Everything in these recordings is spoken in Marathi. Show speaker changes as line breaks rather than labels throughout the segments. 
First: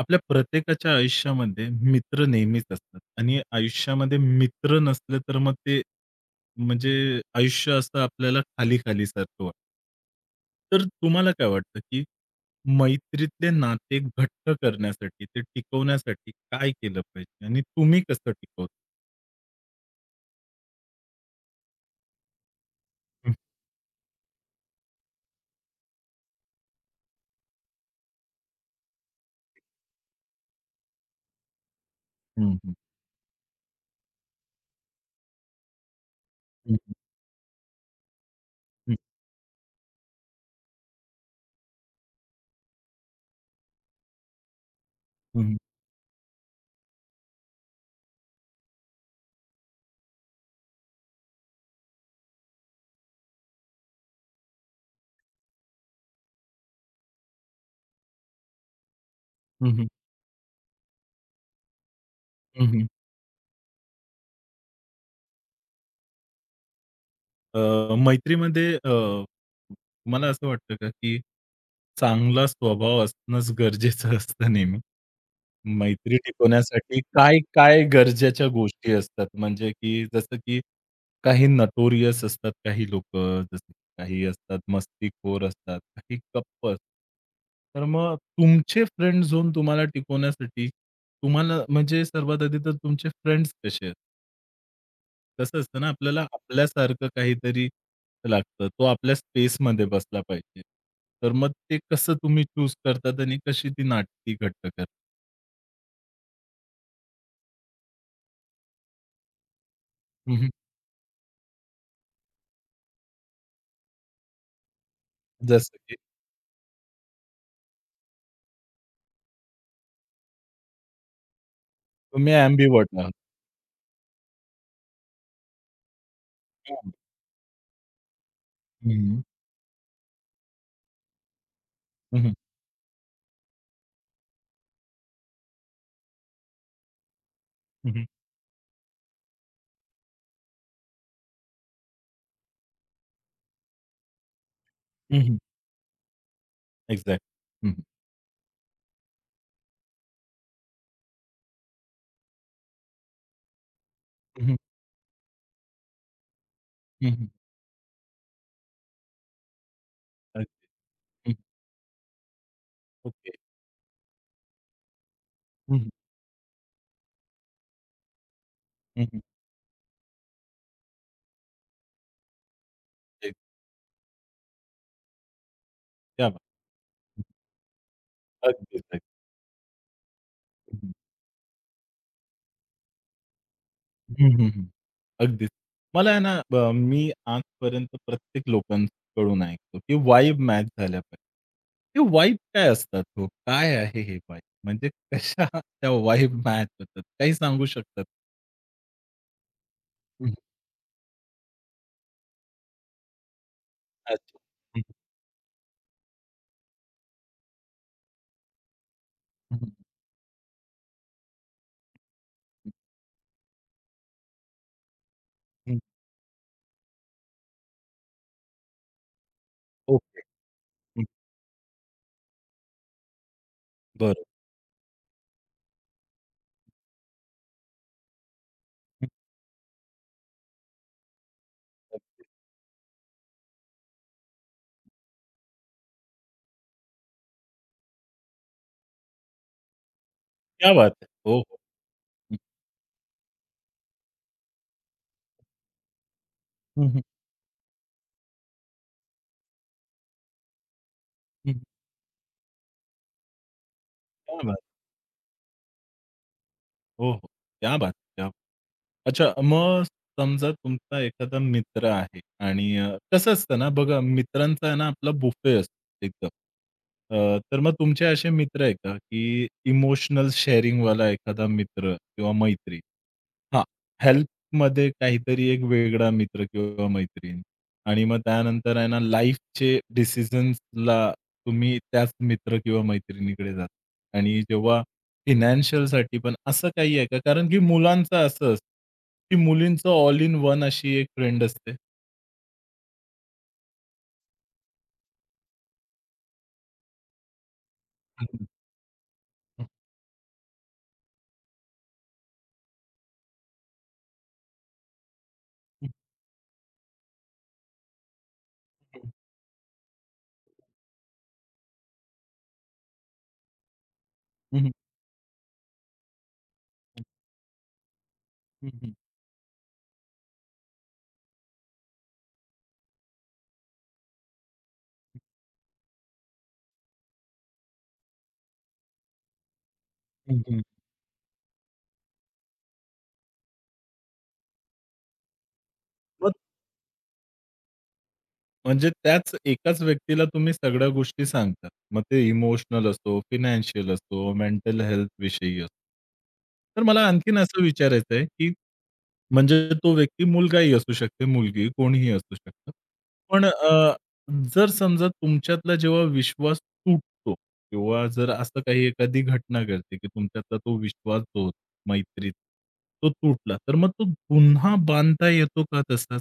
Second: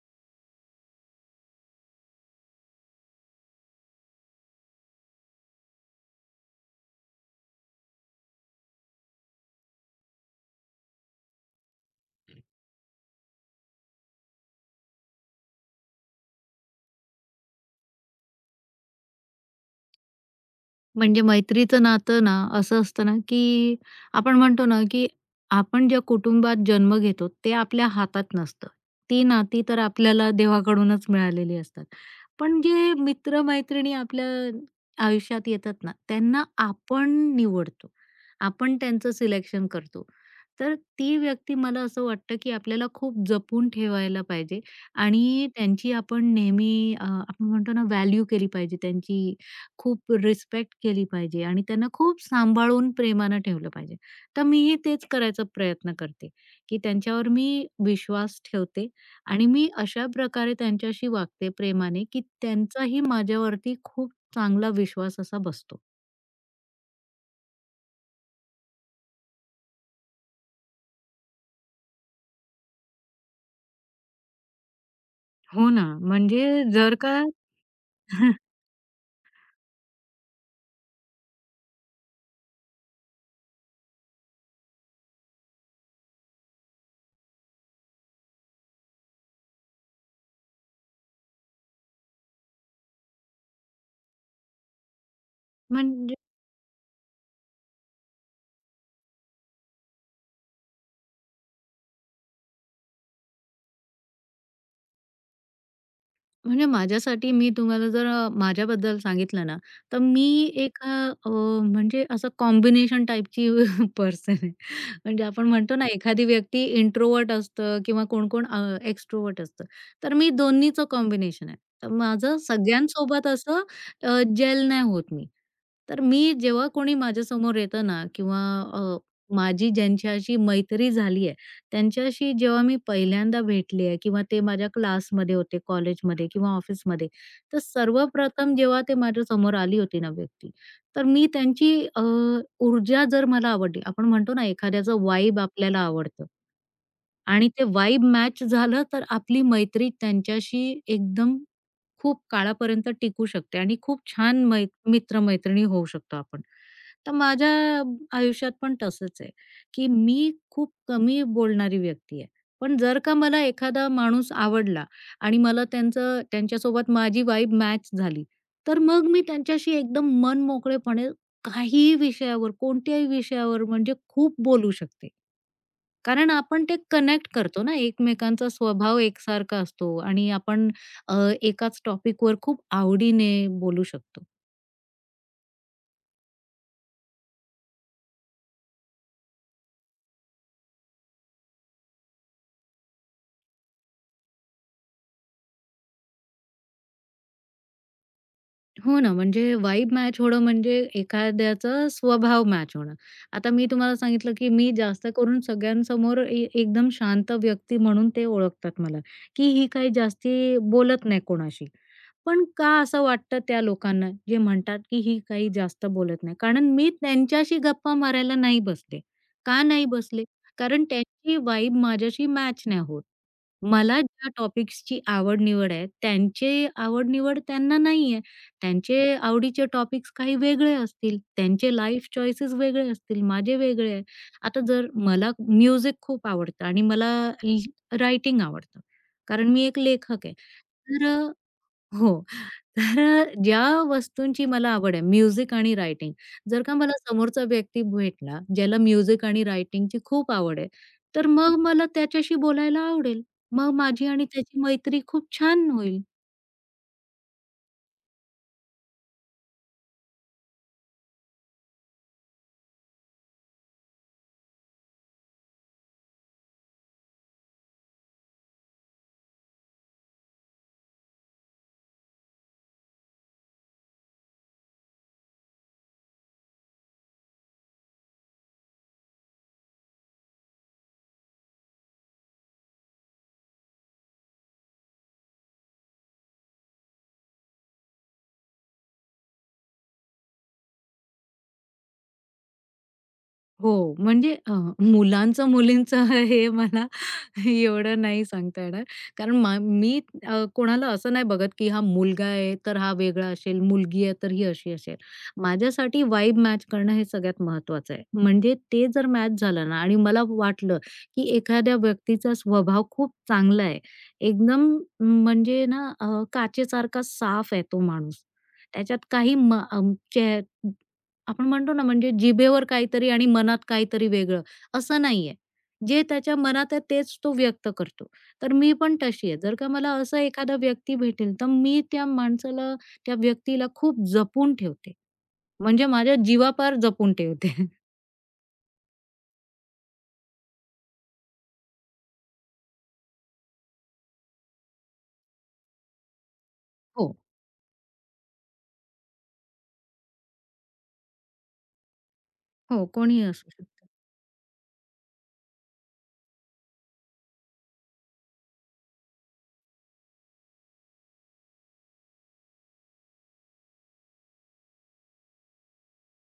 आपल्या प्रत्येकाच्या आयुष्यामध्ये मित्र नेहमीच असतात आणि आयुष्यामध्ये मित्र नसले तर मग ते म्हणजे आयुष्य असं आपल्याला खाली खाली सारखं वाटतं. तर तुम्हाला काय वाटतं की मैत्रीतले नाते घट्ट करण्यासाठी ते टिकवण्यासाठी काय केलं पाहिजे आणि तुम्ही कसं टिकवता?
म्हणजे मैत्रीचं नातं ना असं असतं ना, की आपण म्हणतो ना, की आपण ज्या कुटुंबात जन्म घेतो ते आपल्या हातात नसतं. ती नाती तर आपल्याला देवाकडूनच मिळालेली असतात. पण जे मित्र-मैत्रिणी आपल्या आयुष्यात येतात ना, त्यांना आपण निवडतो. आपण त्यांचं सिलेक्शन करतो. तर ती व्यक्ती मला असं वाटतं, की आपल्याला खूप जपून ठेवायला पाहिजे आणि त्यांची आपण नेहमी आपण म्हणतो ना व्हॅल्यू केली पाहिजे. त्यांची खूप रिस्पेक्ट केली पाहिजे आणि त्यांना खूप सांभाळून प्रेमानं ठेवलं पाहिजे. तर मीही तेच करायचा प्रयत्न करते, की त्यांच्यावर मी विश्वास ठेवते आणि मी अशा प्रकारे त्यांच्याशी वागते प्रेमाने, की त्यांचाही माझ्यावरती खूप चांगला विश्वास असा बसतो.
अ, मैत्रीमध्ये तुम्हाला असं वाटतं का, की चांगला स्वभाव असणंच गरजेचं असतं नेहमी?
हो ना.
मैत्री
म्हणजे जर
टिकवण्यासाठी
का
काय गरजेच्या गोष्टी असतात? म्हणजे की जसं की काही नटोरियस असतात काही लोकं, जसं काही असतात मस्तीखोर असतात, काही गप्प असतात. तर मग तुमचे फ्रेंड झोन तुम्हाला टिकवण्यासाठी तुम्हाला म्हणजे सर्वात आधी तर तुमचे फ्रेंड्स कसे आहेत? कसं असतं ना,
म्हणजे
आपल्याला आपल्यासारखं काहीतरी लागतं. तो आपल्या स्पेसमध्ये बसला पाहिजे. तर मग ते कसं तुम्ही चूज करतात आणि कशी ती नाती घट्ट करता?
म्हणजे माझ्यासाठी मी तुम्हाला जर माझ्याबद्दल सांगितलं ना, तर मी
हं, हं.
एक अ, अ, म्हणजे असं कॉम्बिनेशन टाइपची पर्सन आहे. म्हणजे आपण
जसं
म्हणतो ना,
की
एखादी व्यक्ती इंट्रोवर्ट असतं किंवा कोण-कोण एक्स्ट्रोवर्ट एक्स्ट्रोव्हर्ट असतं. तर मी दोन्हीचं कॉम्बिनेशन आहे. तर
तुम्ही
माझं
ॲम्बिव्हर्ट आहात.
सगळ्यांसोबत असं जेल नाही होत मी. तर मी जेव्हा
हं,
कोणी माझ्यासमोर येतं ना किंवा अ,
हं,
माझी ज्यांच्याशी मैत्री झाली
हं,
त्यांच्याशी
हं,
जेव्हा मी पहिल्यांदा भेटली आहे किंवा ते माझ्या क्लासमध्ये होते, कॉलेजमध्ये किंवा ऑफिसमध्ये. तर
हं,
सर्वप्रथम जेव्हा ते माझ्यासमोर आली होती ना व्यक्ती, तर मी त्यांची ऊर्जा जर मला आवडली, आपण म्हणतो ना एखाद्याचं वाइब आपल्याला आवडतं.
एक्झॅक्ट.
आणि ते
हं,
वाइब मॅच झालं, तर आपली मैत्री त्यांच्याशी एकदम खूप काळापर्यंत टिकू शकते आणि खूप छान
हं, हं,
मित्र-मैत्रिणी होऊ शकतो आपण.
हं,
तर
हं.
माझ्या आयुष्यात पण तसंच आहे, की मी खूप कमी
हं.
बोलणारी व्यक्ती आहे. पण जर का
ओके.
मला एखादा माणूस आवडला आणि मला
हं,
त्यांचं त्यांच्यासोबत माझी वाईब मॅच झाली, तर
हं,
मग
हं,
मी त्यांच्याशी एकदम मन मोकळेपणे काहीही विषयावर, कोणत्याही
हं.
विषयावर म्हणजे खूप बोलू शकते.
क्या
कारण
बात!
आपण ते कनेक्ट करतो ना, एकमेकांचा
अगदीच, अगदी.
स्वभाव एकसारखा असतो आणि आपण अ, एकाच टॉपिकवर खूप आवडीने बोलू शकतो.
हं, हं, हं. अगदीच. मला आहे ना मी आजपर्यंत प्रत्येक लोकांकडून ऐकतो की वाइब मॅच झाल्या पाहिजे. ते वाइब काय असतात हो? काय आहे हे वाइब? म्हणजे कशा त्या वाइब मॅच होतात? काही सांगू शकतात?
हो ना, म्हणजे वाइब मॅच
हं.
होणं म्हणजे एखाद्याचा स्वभाव मॅच होणं. आता मी तुम्हाला सांगितलं,
अच्छा.
की मी
हं,
जास्त करून सगळ्यांसमोर एकदम शांत व्यक्ती म्हणून ते ओळखतात मला, की
हं,
ही
हं,
काही जास्ती बोलत नाही कोणाशी. पण का
हं,
असं वाटतं त्या लोकांना, जे म्हणतात, की ही काही जास्त बोलत नाही? कारण मी त्यांच्याशी गप्पा मारायला नाही बसले. का नाही
ओके.
बसले? कारण
हं.
त्यांची वाइब माझ्याशी मॅच नाही होत. मला
बरं.
ज्या टॉपिक्सची आवड-निवड आहे, त्यांची आवड-निवड त्यांना नाहीये. त्यांचे
हं.
आवडीचे टॉपिक्स काही वेगळे असतील, त्यांचे लाईफ चॉईसेस वेगळे असतील, माझे वेगळे आहे. आता जर मला म्युझिक खूप आवडतं आणि मला ल रायटिंग आवडतं, कारण मी एक लेखक आहे.
क्या बात है!
तर
हो, हो.
हो. तर ज्या वस्तूंची मला आवड आहे, म्युझिक आणि रायटिंग. जर का
हं,
मला
हं,
समोरचा व्यक्ती भेटला, ज्याला म्युझिक आणि रायटिंगची खूप आवड आहे, तर मग
हं.
मला त्याच्याशी बोलायला आवडेल. मग माझी आणि
क्या बात
त्याची मैत्री खूप छान होईल.
हो, हो. क्या बात है! क्या बात! अच्छा. मग समजा तुमचा एखादा मित्र आहे आणि कसं असतं ना बघा मित्रांचा आहे ना आपला बुफे असतो एकदम. तर मग तुमचे असे मित्र आहे का, की इमोशनल शेअरिंगवाला एखादा मित्र किंवा मैत्रीण? हां, हेल्थमध्ये काहीतरी एक वेगळा मित्र किंवा मैत्रीण आणि मग त्यानंतर आहे ना लाईफचे डिसिजन्सला तुम्ही त्याच मित्र किंवा मैत्रिणीकडे जाता आणि जेव्हा फिनॅन्शियलसाठी पण असं काही आहे का? कारण की मुलांचं असं असतं, की मुलींचं ऑल इन वन अशी एक फ्रेंड असते.
हो, म्हणजे मुलांचं-मुलींचं हे मला एवढं नाही
हं, हं.
सांगता येणार. कारण
हं,
मी कोणाला असं नाही बघत, की हा मुलगा आहे, तर हा वेगळा असेल, मुलगी आहे, तर ही अशी असेल.
हं.
माझ्यासाठी वाइब मॅच करणं हे सगळ्यात महत्त्वाचं आहे. म्हणजे ते जर मॅच झालं ना आणि मला वाटलं, की एखाद्या व्यक्तीचा स्वभाव खूप चांगला आहे.
हं,
एकदम
हं.
म्हणजे ना काचेसारखा साफ आहे तो माणूस.
हं, हं.
त्याच्यात काही म अ, चे आपण म्हणतो ना म्हणजे जिभेवर काहीतरी आणि मनात काहीतरी वेगळं असं नाहीये. जे त्याच्या मनात आहे तेच तो व्यक्त करतो. तर मी पण तशी आहे. जर का मला असं एखादा व्यक्ती भेटेल, तर मी त्या माणसाला, त्या व्यक्तीला खूप जपून ठेवते. म्हणजे माझ्या जीवापार जपून ठेवते.
म्हणजे त्याच एकाच व्यक्तीला तुम्ही सगळ्या गोष्टी सांगता. मग ते इमोशनल असो, फायनान्शियल असो, मेंटल हेल्थ विषयी असो. तर मला
हो.
आणखीन असं विचारायचं आहे, की म्हणजे तो व्यक्ती मुलगाही असू शकते, मुलगी कोणीही असू शकतं.
हो, कोणीही
पण
असू शकतं.
जर समजा तुमच्यातला जेव्हा विश्वास तुटतो किंवा जर असं काही एखादी घटना घडते, की तुमच्यातला तो विश्वास जो होता मैत्रीत, तो तुटला. तर मग तो पुन्हा बांधता येतो का तसाच?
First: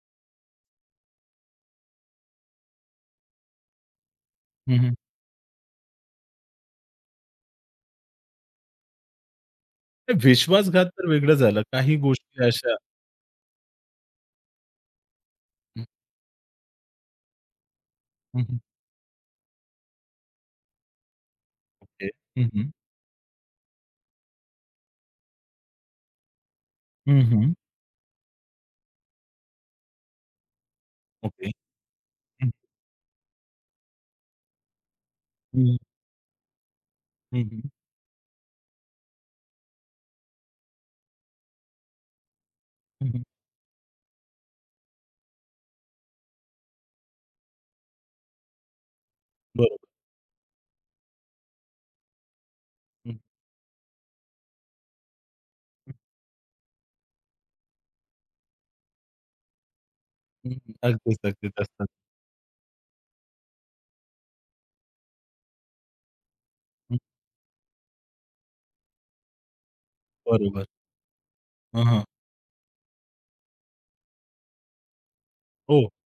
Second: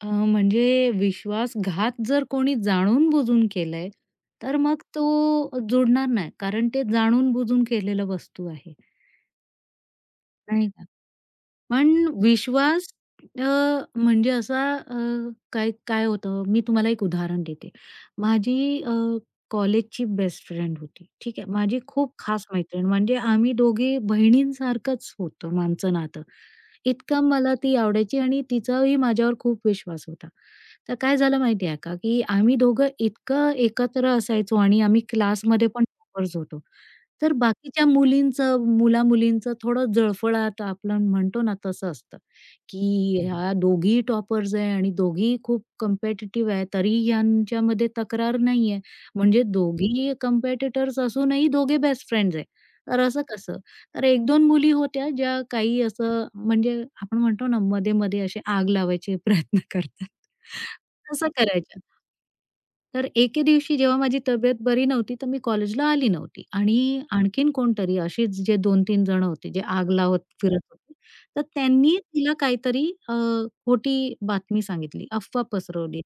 म्हणजे विश्वासघात जर कोणी जाणून-बुजून केलाय, तर मग तो जुडणार नाही. कारण ते जाणून-बुजून केलेलं वस्तू आहे, नाही का?
विश्वासघात तर वेगळं झालं.
पण
काही गोष्टी अशा
विश्वास अ, म्हणजे असा काय
हं,
काय होतं, मी तुम्हाला एक उदाहरण देते.
हं, हं.
माझी कॉलेजची बेस्ट फ्रेंड होती. ठीक आहे. माझी
ओके.
खूप खास
हं, हं.
मैत्रीण म्हणजे आम्ही दोघी बहिणींसारखंच होतं आमचं नातं.
हं,
इतकं
हं.
मला ती आवडायची आणि तिचाही माझ्यावर खूप विश्वास होता. तर काय झालं
ओके.
माहिती आहे का, की
हं.
आम्ही दोघं इतकं एकत्र असायचो आणि आम्ही क्लासमध्ये
हं,
पण टॉपर्स होतो. तर
हं, हं.
बाकीच्या मुलींचं, मुला-मुलींचं थोडं जळफळाट आपण म्हणतो ना, तसं असतं, की
हं,
हं. ह्या दोघीही टॉपर्स आहे आणि दोघीही खूप कॉम्पिटिटिव्ह आहे, तरी ह्यांच्यामध्ये तक्रार नाहीये. म्हणजे
बरोबर.
दोघीही कॉम्पिटिटर्स असूनही दोघे बेस्ट फ्रेंड्स आहे. तर
हं,
असं कसं? तर 1-2 मुली होत्या ज्या काही असं म्हणजे आपण म्हणतो ना, मध्ये-मध्ये अशी आग लावायचे प्रयत्न करतात.
हं, हं. अगदीच,
तसं
अगदीच
करायच्या.
असतात.
तर एके दिवशी जेव्हा माझी तब्येत बरी नव्हती, तर मी कॉलेजला आली नव्हती आणि
हं.
आणखीन कोणतरी असेच जे दोन तीन जण होते, जे आग लावत फिरत
बरोबर.
होते. तर
हां,
त्यांनी
हां.
तिला काहीतरी खोटी बातमी सांगितली, अफवा
हो.
पसरवली,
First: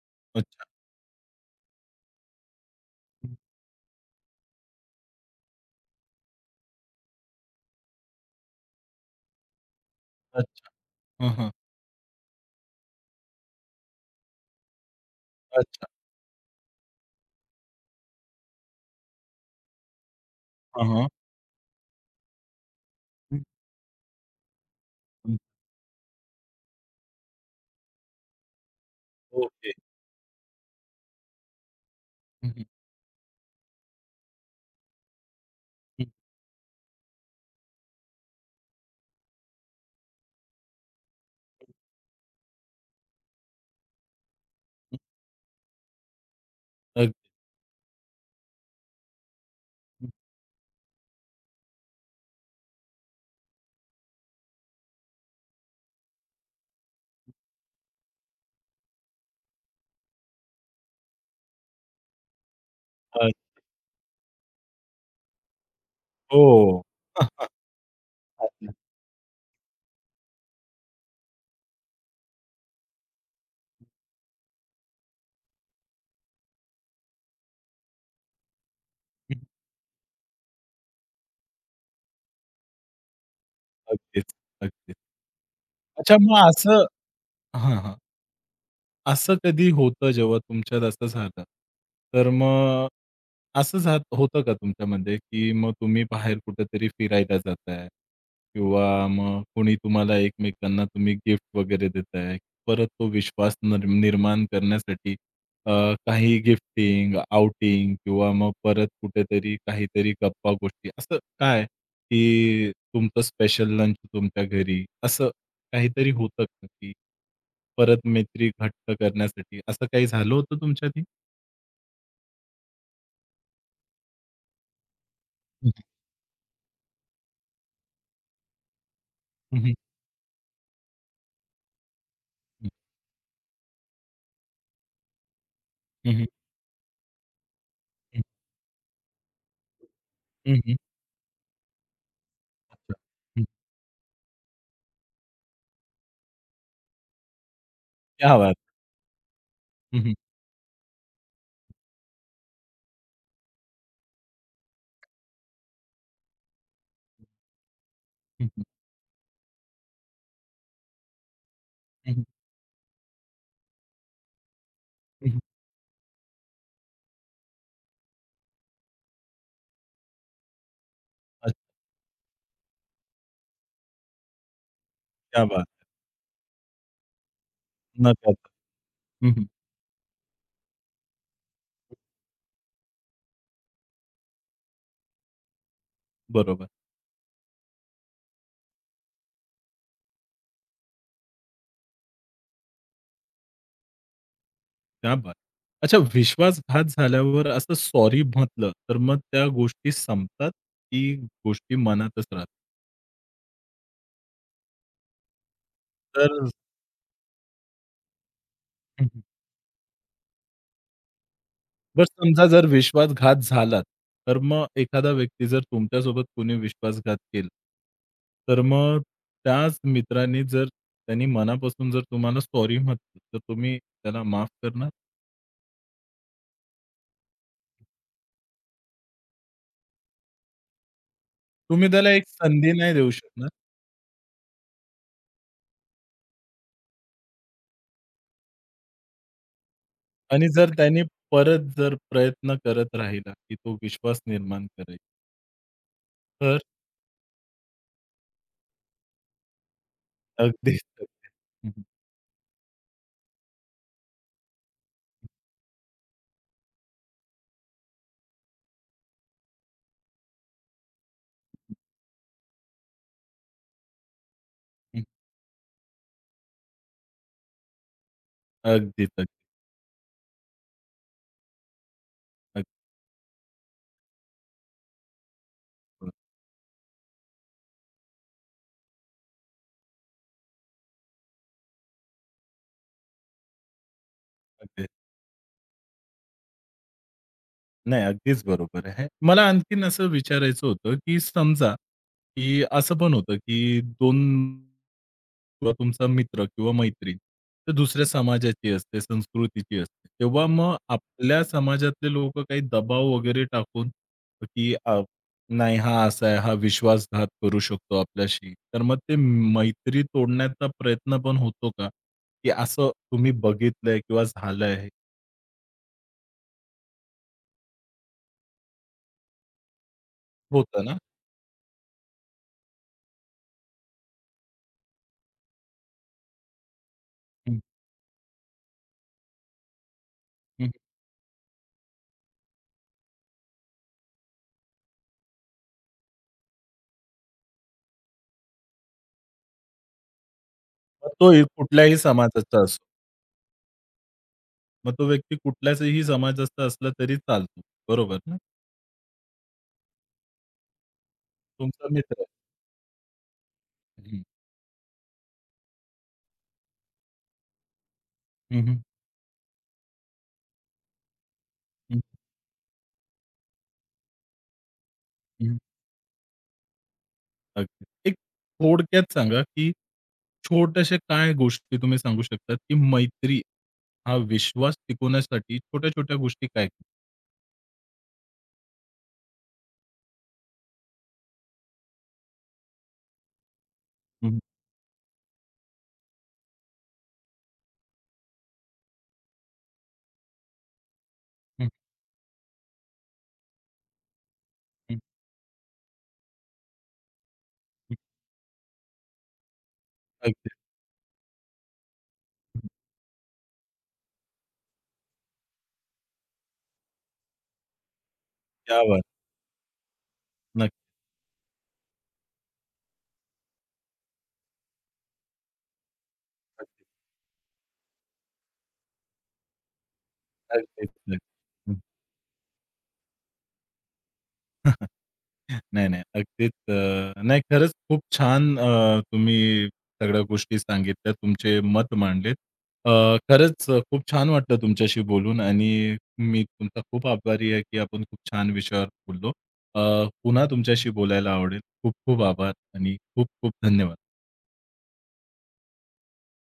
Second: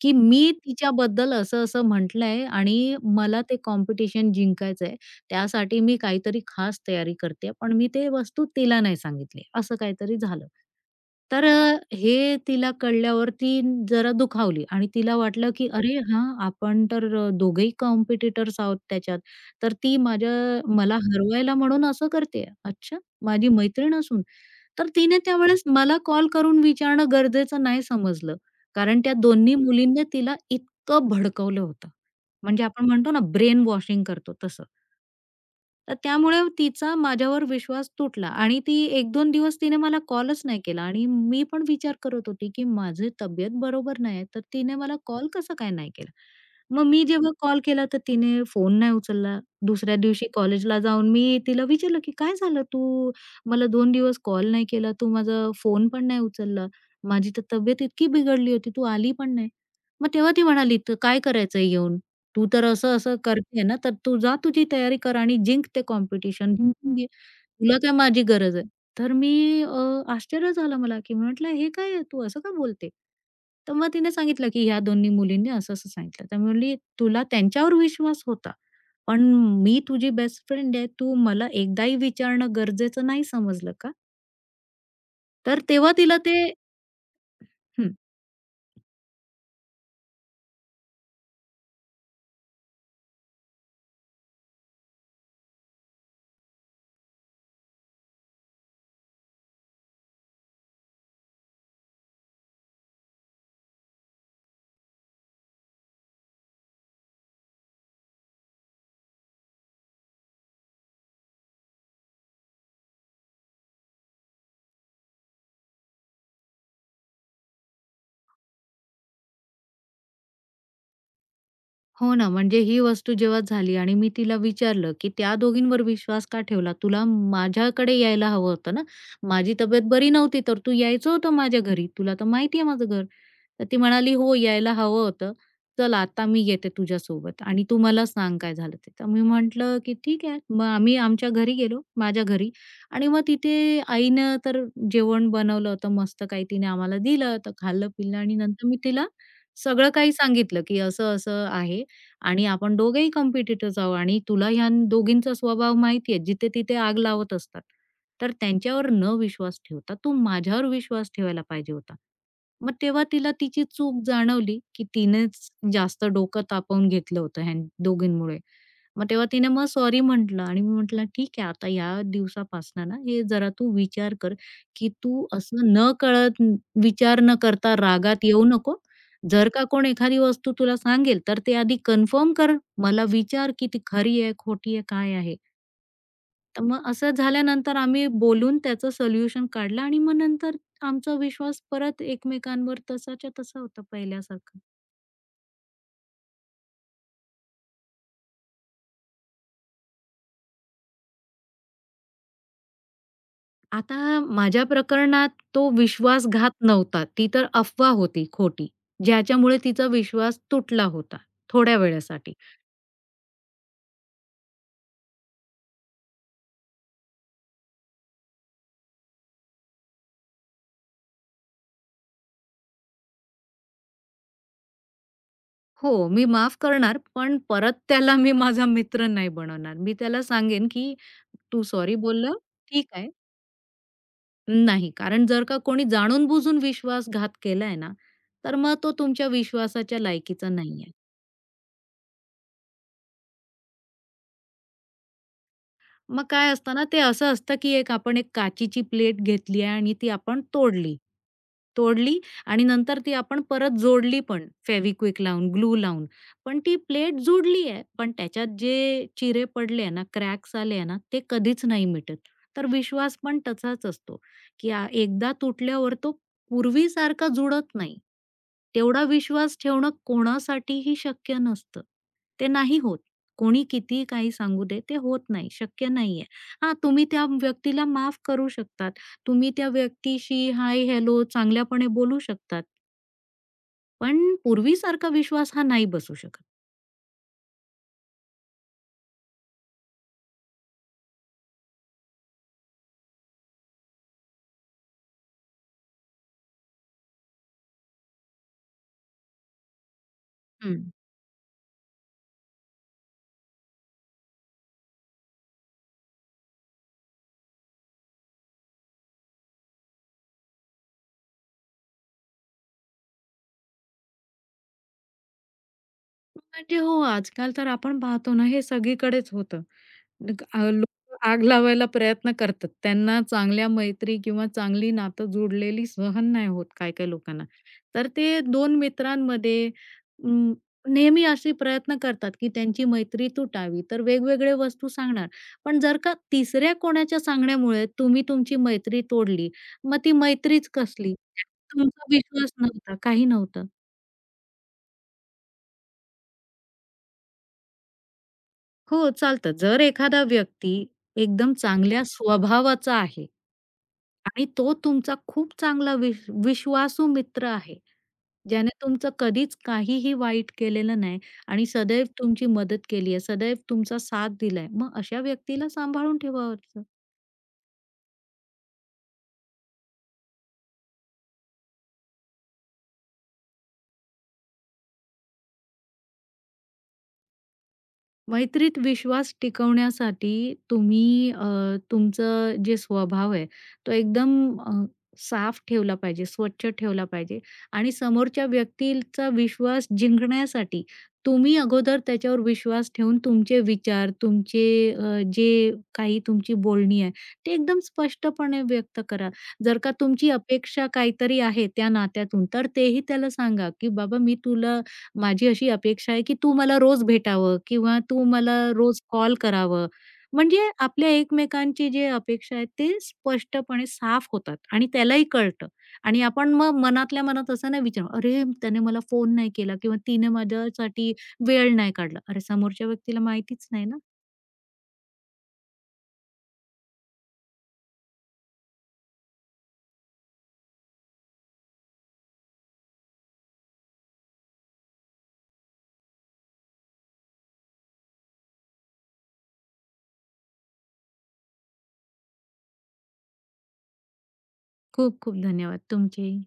की मी
अच्छा.
तिच्याबद्दल असं-असं म्हटलंय आणि
हं.
मला ते कॉम्पिटिशन जिंकायचंय. त्यासाठी मी काहीतरी खास तयारी करते, पण मी ते वस्तू तिला नाही सांगितली. असं काहीतरी झालं.
अच्छा. हां,
तर
हां.
हे तिला कळल्यावर ती जरा दुखावली आणि तिला वाटलं की
अच्छा.
"अरे हां, आपण तर दोघेही कॉम्पिटिटर्स आहोत त्याच्यात. तर ती माझ्या
हां,
मला
हां.
हरवायला म्हणून असं करतेय. अच्छा,
हं,
माझी मैत्रीण असून." तर तिने
हं.
त्यावेळेस मला कॉल करून विचारणं गरजेचं नाही समजलं. कारण त्या दोन्ही
ओके.
मुलींनी तिला इतकं भडकवलं होतं.
हं, हं.
म्हणजे आपण म्हणतो ना ब्रेन वॉशिंग करतो तसं. तर
हं,
त्यामुळे तिचा माझ्यावर विश्वास तुटला आणि ती 1-2 दिवस तिने मला कॉलच नाही केला आणि मी पण विचार करत होती, की माझी तब्येत बरोबर नाही आहे, तर तिने मला
हं.
कॉल कसं काय नाही केला? मग मी
अग
जेव्हा कॉल केला तर तिने फोन नाही उचलला. दुसऱ्या दिवशी कॉलेजला जाऊन मी तिला विचारलं, की "काय झालं? तू मला 2 दिवस कॉल नाही केला, तू माझा फोन पण नाही उचलला. माझी तर तब्येत इतकी बिघडली होती, तू आली पण नाही." मग तेव्हा ती म्हणाली, "तर काय करायचंय येऊन?" तू तर असं-असं
अ,
करतेय ना, तर तू जा तुझी तयारी कर आणि जिंक ते
हो.
कॉम्पिटिशन. जिंकून घे. तुला काय माझी गरज आहे.
अगदी.
तर मी आश्चर्य झालं मला, की मी म्हटलं, "हे काय आहे? तू असं का बोलते?" तर मग तिने सांगितलं, की ह्या दोन्ही मुलींनी असं-असं सांगितलं. तर मी म्हणली, "तुला त्यांच्यावर विश्वास होता, पण
हं.
मी तुझी बेस्ट फ्रेंड आहे. तू मला एकदाही विचारणं गरजेचं नाही समजलं का?"
अगदीच, अगदीच.
तर तेव्हा
अच्छा.
तिला
मग
ते
असं हां,
हं.
हां. असं कधी होतं जेव्हा तुमच्यात असं झालं, तर मग असं झात होतं का तुमच्यामध्ये, की मग तुम्ही बाहेर कुठेतरी फिरायला जाताय किंवा मग कोणी तुम्हाला एकमेकांना तुम्ही गिफ्ट वगैरे देताय. परत तो विश्वास निर्माण करण्यासाठी अ, काही गिफ्टिंग, आउटिंग किंवा मग परत कुठेतरी काहीतरी गप्पा गोष्टी असं काय, की तुमचं स्पेशल लंच तुमच्या घरी असं काहीतरी होतं का की परत मैत्री घट्ट करण्यासाठी असं काही झालं होतं तुमच्यात?
हो ना, म्हणजे ही वस्तू जेव्हा झाली आणि मी तिला विचारलं, की "त्या
हं,
दोघींवर विश्वास का ठेवला? तुला माझ्याकडे यायला हवं होतं ना? माझी
हं, हं,
तब्येत बरी नव्हती, तर तू यायचं होतं माझ्या घरी. तुला तर माहिती आहे
हं,
माझं घर." तर ती म्हणाली, "हो, यायला हवं होतं. चल
हं, हं,
आता मी येते तुझ्यासोबत आणि तू मला
हं,
सांग काय झालं ते." तर मी म्हटलं, की "ठीक आहे." मग आम्ही आमच्या घरी गेलो, माझ्या घरी
अच्छा.
आणि मग
हं,
तिथे आईनं तर जेवण बनवलं होतं मस्त काही तिने आम्हाला दिलं. तर खाल्लं-पिलं आणि
क्या बात!
नंतर मी तिला सगळं
हं,
काही
हं,
सांगितलं, की असं-असं आहे आणि आपण दोघेही कॉम्पिटिटर्स आहोत आणि तुला ह्या दोघींचा स्वभाव माहिती आहे, जिथे-तिथे आग लावत असतात. तर
हं, हं,
त्यांच्यावर न विश्वास ठेवता तू माझ्यावर विश्वास ठेवायला पाहिजे होता.
हं, हं,
मग तेव्हा तिला तिची चूक जाणवली, की तिनेच जास्त डोकं तापवून घेतलं होतं ह्या दोघींमुळे. मग तेव्हा तिने मग सॉरी म्हटलं आणि मी म्हटलं, "ठीक आहे,
अच्छा,
आता या दिवसापासून ना हे जरा तू विचार कर, की तू
क्या बात!
असं नकळत विचार न करता रागात
नकळत.
येऊ नको
हं, हं.
जर का कोण एखादी वस्तू तुला सांगेल, तर ते आधी कन्फर्म कर. मला विचार की ती खरी आहे, खोटी आहे, काय आहे? तर
बरोबर.
मग असं झाल्यानंतर आम्ही बोलून त्याचं सोल्युशन काढलं आणि मग नंतर आमचा विश्वास परत एकमेकांवर तसाच्या तसा होता पहिल्यासारखा.
क्या बात! अच्छा. विश्वासघात झाल्यावर असं सॉरी म्हटलं, तर मग त्या गोष्टी संपतात, की गोष्टी मनातच राहतात?
आता माझ्या प्रकरणात तो
तर
विश्वासघात नव्हता. ती तर अफवा होती खोटी, ज्याच्यामुळे तिचा विश्वास तुटला होता थोड्या
बरं
वेळेसाठी.
समजा जर विश्वासघात झालाच, तर मग एखादा व्यक्ती जर तुमच्यासोबत कोणी विश्वासघात केला, तर मग त्याच मित्राने जर त्यांनी मनापासून जर तुम्हाला सॉरी म्हटली, तर तुम्ही त्याला माफ करणार?
हो, मी माफ करणार, पण परत त्याला मी माझा मित्र नाही बनवणार. मी त्याला सांगेन, की "तू
तुम्ही
सॉरी
त्याला एक
बोललं,
संधी
ठीक
नाही
आहे."
देऊ शकणार
नाही, कारण जर का कोणी जाणून-बुजून विश्वासघात केलाय ना, तर मग तो तुमच्या विश्वासाच्या
आणि
लायकीचा
जर
नाहीये.
त्यांनी परत जर प्रयत्न करत राहिला, की तो विश्वास निर्माण करायचा,
मग काय
तर
असतं ना, ते असं असतं, की एक आपण एक काचीची प्लेट घेतली आहे आणि ती आपण
अगदीच,
तोडली.
अगदीच. हं,
तोडली आणि नंतर ती आपण परत जोडली पण फेविक्विक लावून, ग्लू लावून. पण ती प्लेट जुडली आहे, पण त्याच्यात जे चिरे पडले आहे ना, क्रॅक्स आले आहे ना, ते कधीच नाही मिटत. तर विश्वास पण तसाच असतो, की
हं.
एकदा तुटल्यावर तो पूर्वीसारखा जुडत नाही. तेवढा
अगदीच, अगदी,
विश्वास ठेवणं कोणासाठीही शक्य नसतं. ते
अगदी
नाही होत. कोणी कितीही काही सांगू दे, ते होत नाही, शक्य
बरोबर.
नाहीये. हां, तुम्ही त्या व्यक्तीला माफ करू शकतात. तुम्ही त्या व्यक्तीशी हाय, हॅलो चांगल्यापणे बोलू शकतात. पण
अगदी.
पूर्वीसारखा विश्वास हा नाही बसू शकत.
नाही, अगदीच बरोबर आहे. मला आणखीन असं विचारायचं होतं, की समजा, की असं पण होतं, की 2 किंवा तुमचा मित्र किंवा मैत्रीण, तर दुसऱ्या समाजाची असते, संस्कृतीची असते. तेव्हा मग
हं.
आपल्या समाजातले लोकं काही दबाव वगैरे टाकून, की नाही हा असा आहे, हा विश्वासघात करू शकतो आपल्याशी. तर मग ते मैत्री तोडण्याचा प्रयत्न पण होतो का? की असं तुम्ही बघितलंय किंवा झालंय?
म्हणजे हो, आजकाल तर आपण पाहतो ना, हे सगळीकडेच होतं.
होतं
लोकं
ना?
आग लावायला प्रयत्न करतात. त्यांना चांगल्या मैत्री किंवा चांगली नातं जुडलेली सहन नाही होत काही-काही लोकांना.
हं.
तर ते दोन मित्रांमध्ये अं,
हं.
नेहमी असे प्रयत्न करतात, की त्यांची मैत्री तुटावी. तर वेगवेगळ्या वस्तू सांगणार. पण जर का तिसऱ्या कोणाच्या सांगण्यामुळे तुम्ही तुमची मैत्री तोडली, मग ती मैत्रीच
मग
कसली?
तो ही कुठल्याही
तुमचा विश्वास
समाजाचा असो.
नव्हता, काही नव्हतं.
मग तो व्यक्ती कुठल्याचही समाजाचा असला तरी चालतो. बरोबर ना?
हो, चालतं. जर एखादा व्यक्ती एकदम
तुमचा
चांगल्या
मित्र आहे.
स्वभावाचा आहे
हं.
आणि तो तुमचा खूप चांगला विश्वासू मित्र आहे,
हं,
ज्याने
हं.
तुमचं कधीच काहीही वाईट केलेलं नाही आणि
हं,
सदैव तुमची मदत केली आहे, सदैव तुमचा साथ दिलाय, मग अशा
हं.
व्यक्तीला सांभाळून ठेवावं.
अगदी. एक थोडक्यात सांगा, की छोट्याशा काय गोष्टी तुम्ही सांगू शकतात, की मैत्री हा विश्वास टिकवण्यासाठी छोट्या-छोट्या गोष्टी काय?
मैत्रीत विश्वास टिकवण्यासाठी तुम्ही अ, तुमचं जे स्वभाव आहे तो एकदम
हं,
अ, साफ ठेवला पाहिजे, स्वच्छ ठेवला पाहिजे आणि समोरच्या व्यक्तीचा विश्वास जिंकण्यासाठी तुम्ही
हं,
अगोदर त्याच्यावर विश्वास ठेवून तुमचे विचार, तुमचे
हं,
जे काही तुमची बोलणी आहे ते एकदम
हं.
स्पष्टपणे व्यक्त करा. जर का तुमची
अगदी.
अपेक्षा काहीतरी आहे त्या नात्यातून, तर तेही त्याला सांगा, की "बाबा मी तुला माझी अशी अपेक्षा आहे की तू मला रोज भेटावं किंवा तू मला
क्या
रोज
बात!
कॉल करावं. म्हणजे
नक्की,
आपल्या एकमेकांची जी अपेक्षा आहे ते स्पष्टपणे साफ होतात आणि त्यालाही कळतं आणि आपण मग
नक्की.
मनातल्या मनात असं नाही विचारू, "अरे, त्याने मला फोन नाही केला किंवा तिने माझ्यासाठी
अगदीच,
वेळ नाही काढला." अरे, समोरच्या व्यक्तीला माहितीच नाही ना.
नाही, नाही. अगदीच नाही खरंच खूप छान तुम्ही सगळ्या गोष्टी सांगितल्या, तुमचे मत मांडलेत. अ, खरंच खूप छान वाटलं तुमच्याशी बोलून आणि मी तुमचा खूप आभारी आहे, की आपण खूप छान विषयावर बोललो. अ, पुन्हा तुमच्याशी बोलायला आवडेल. खूप खूप आभार आणि खूप खूप धन्यवाद.
खूप खूप धन्यवाद तुमचेही.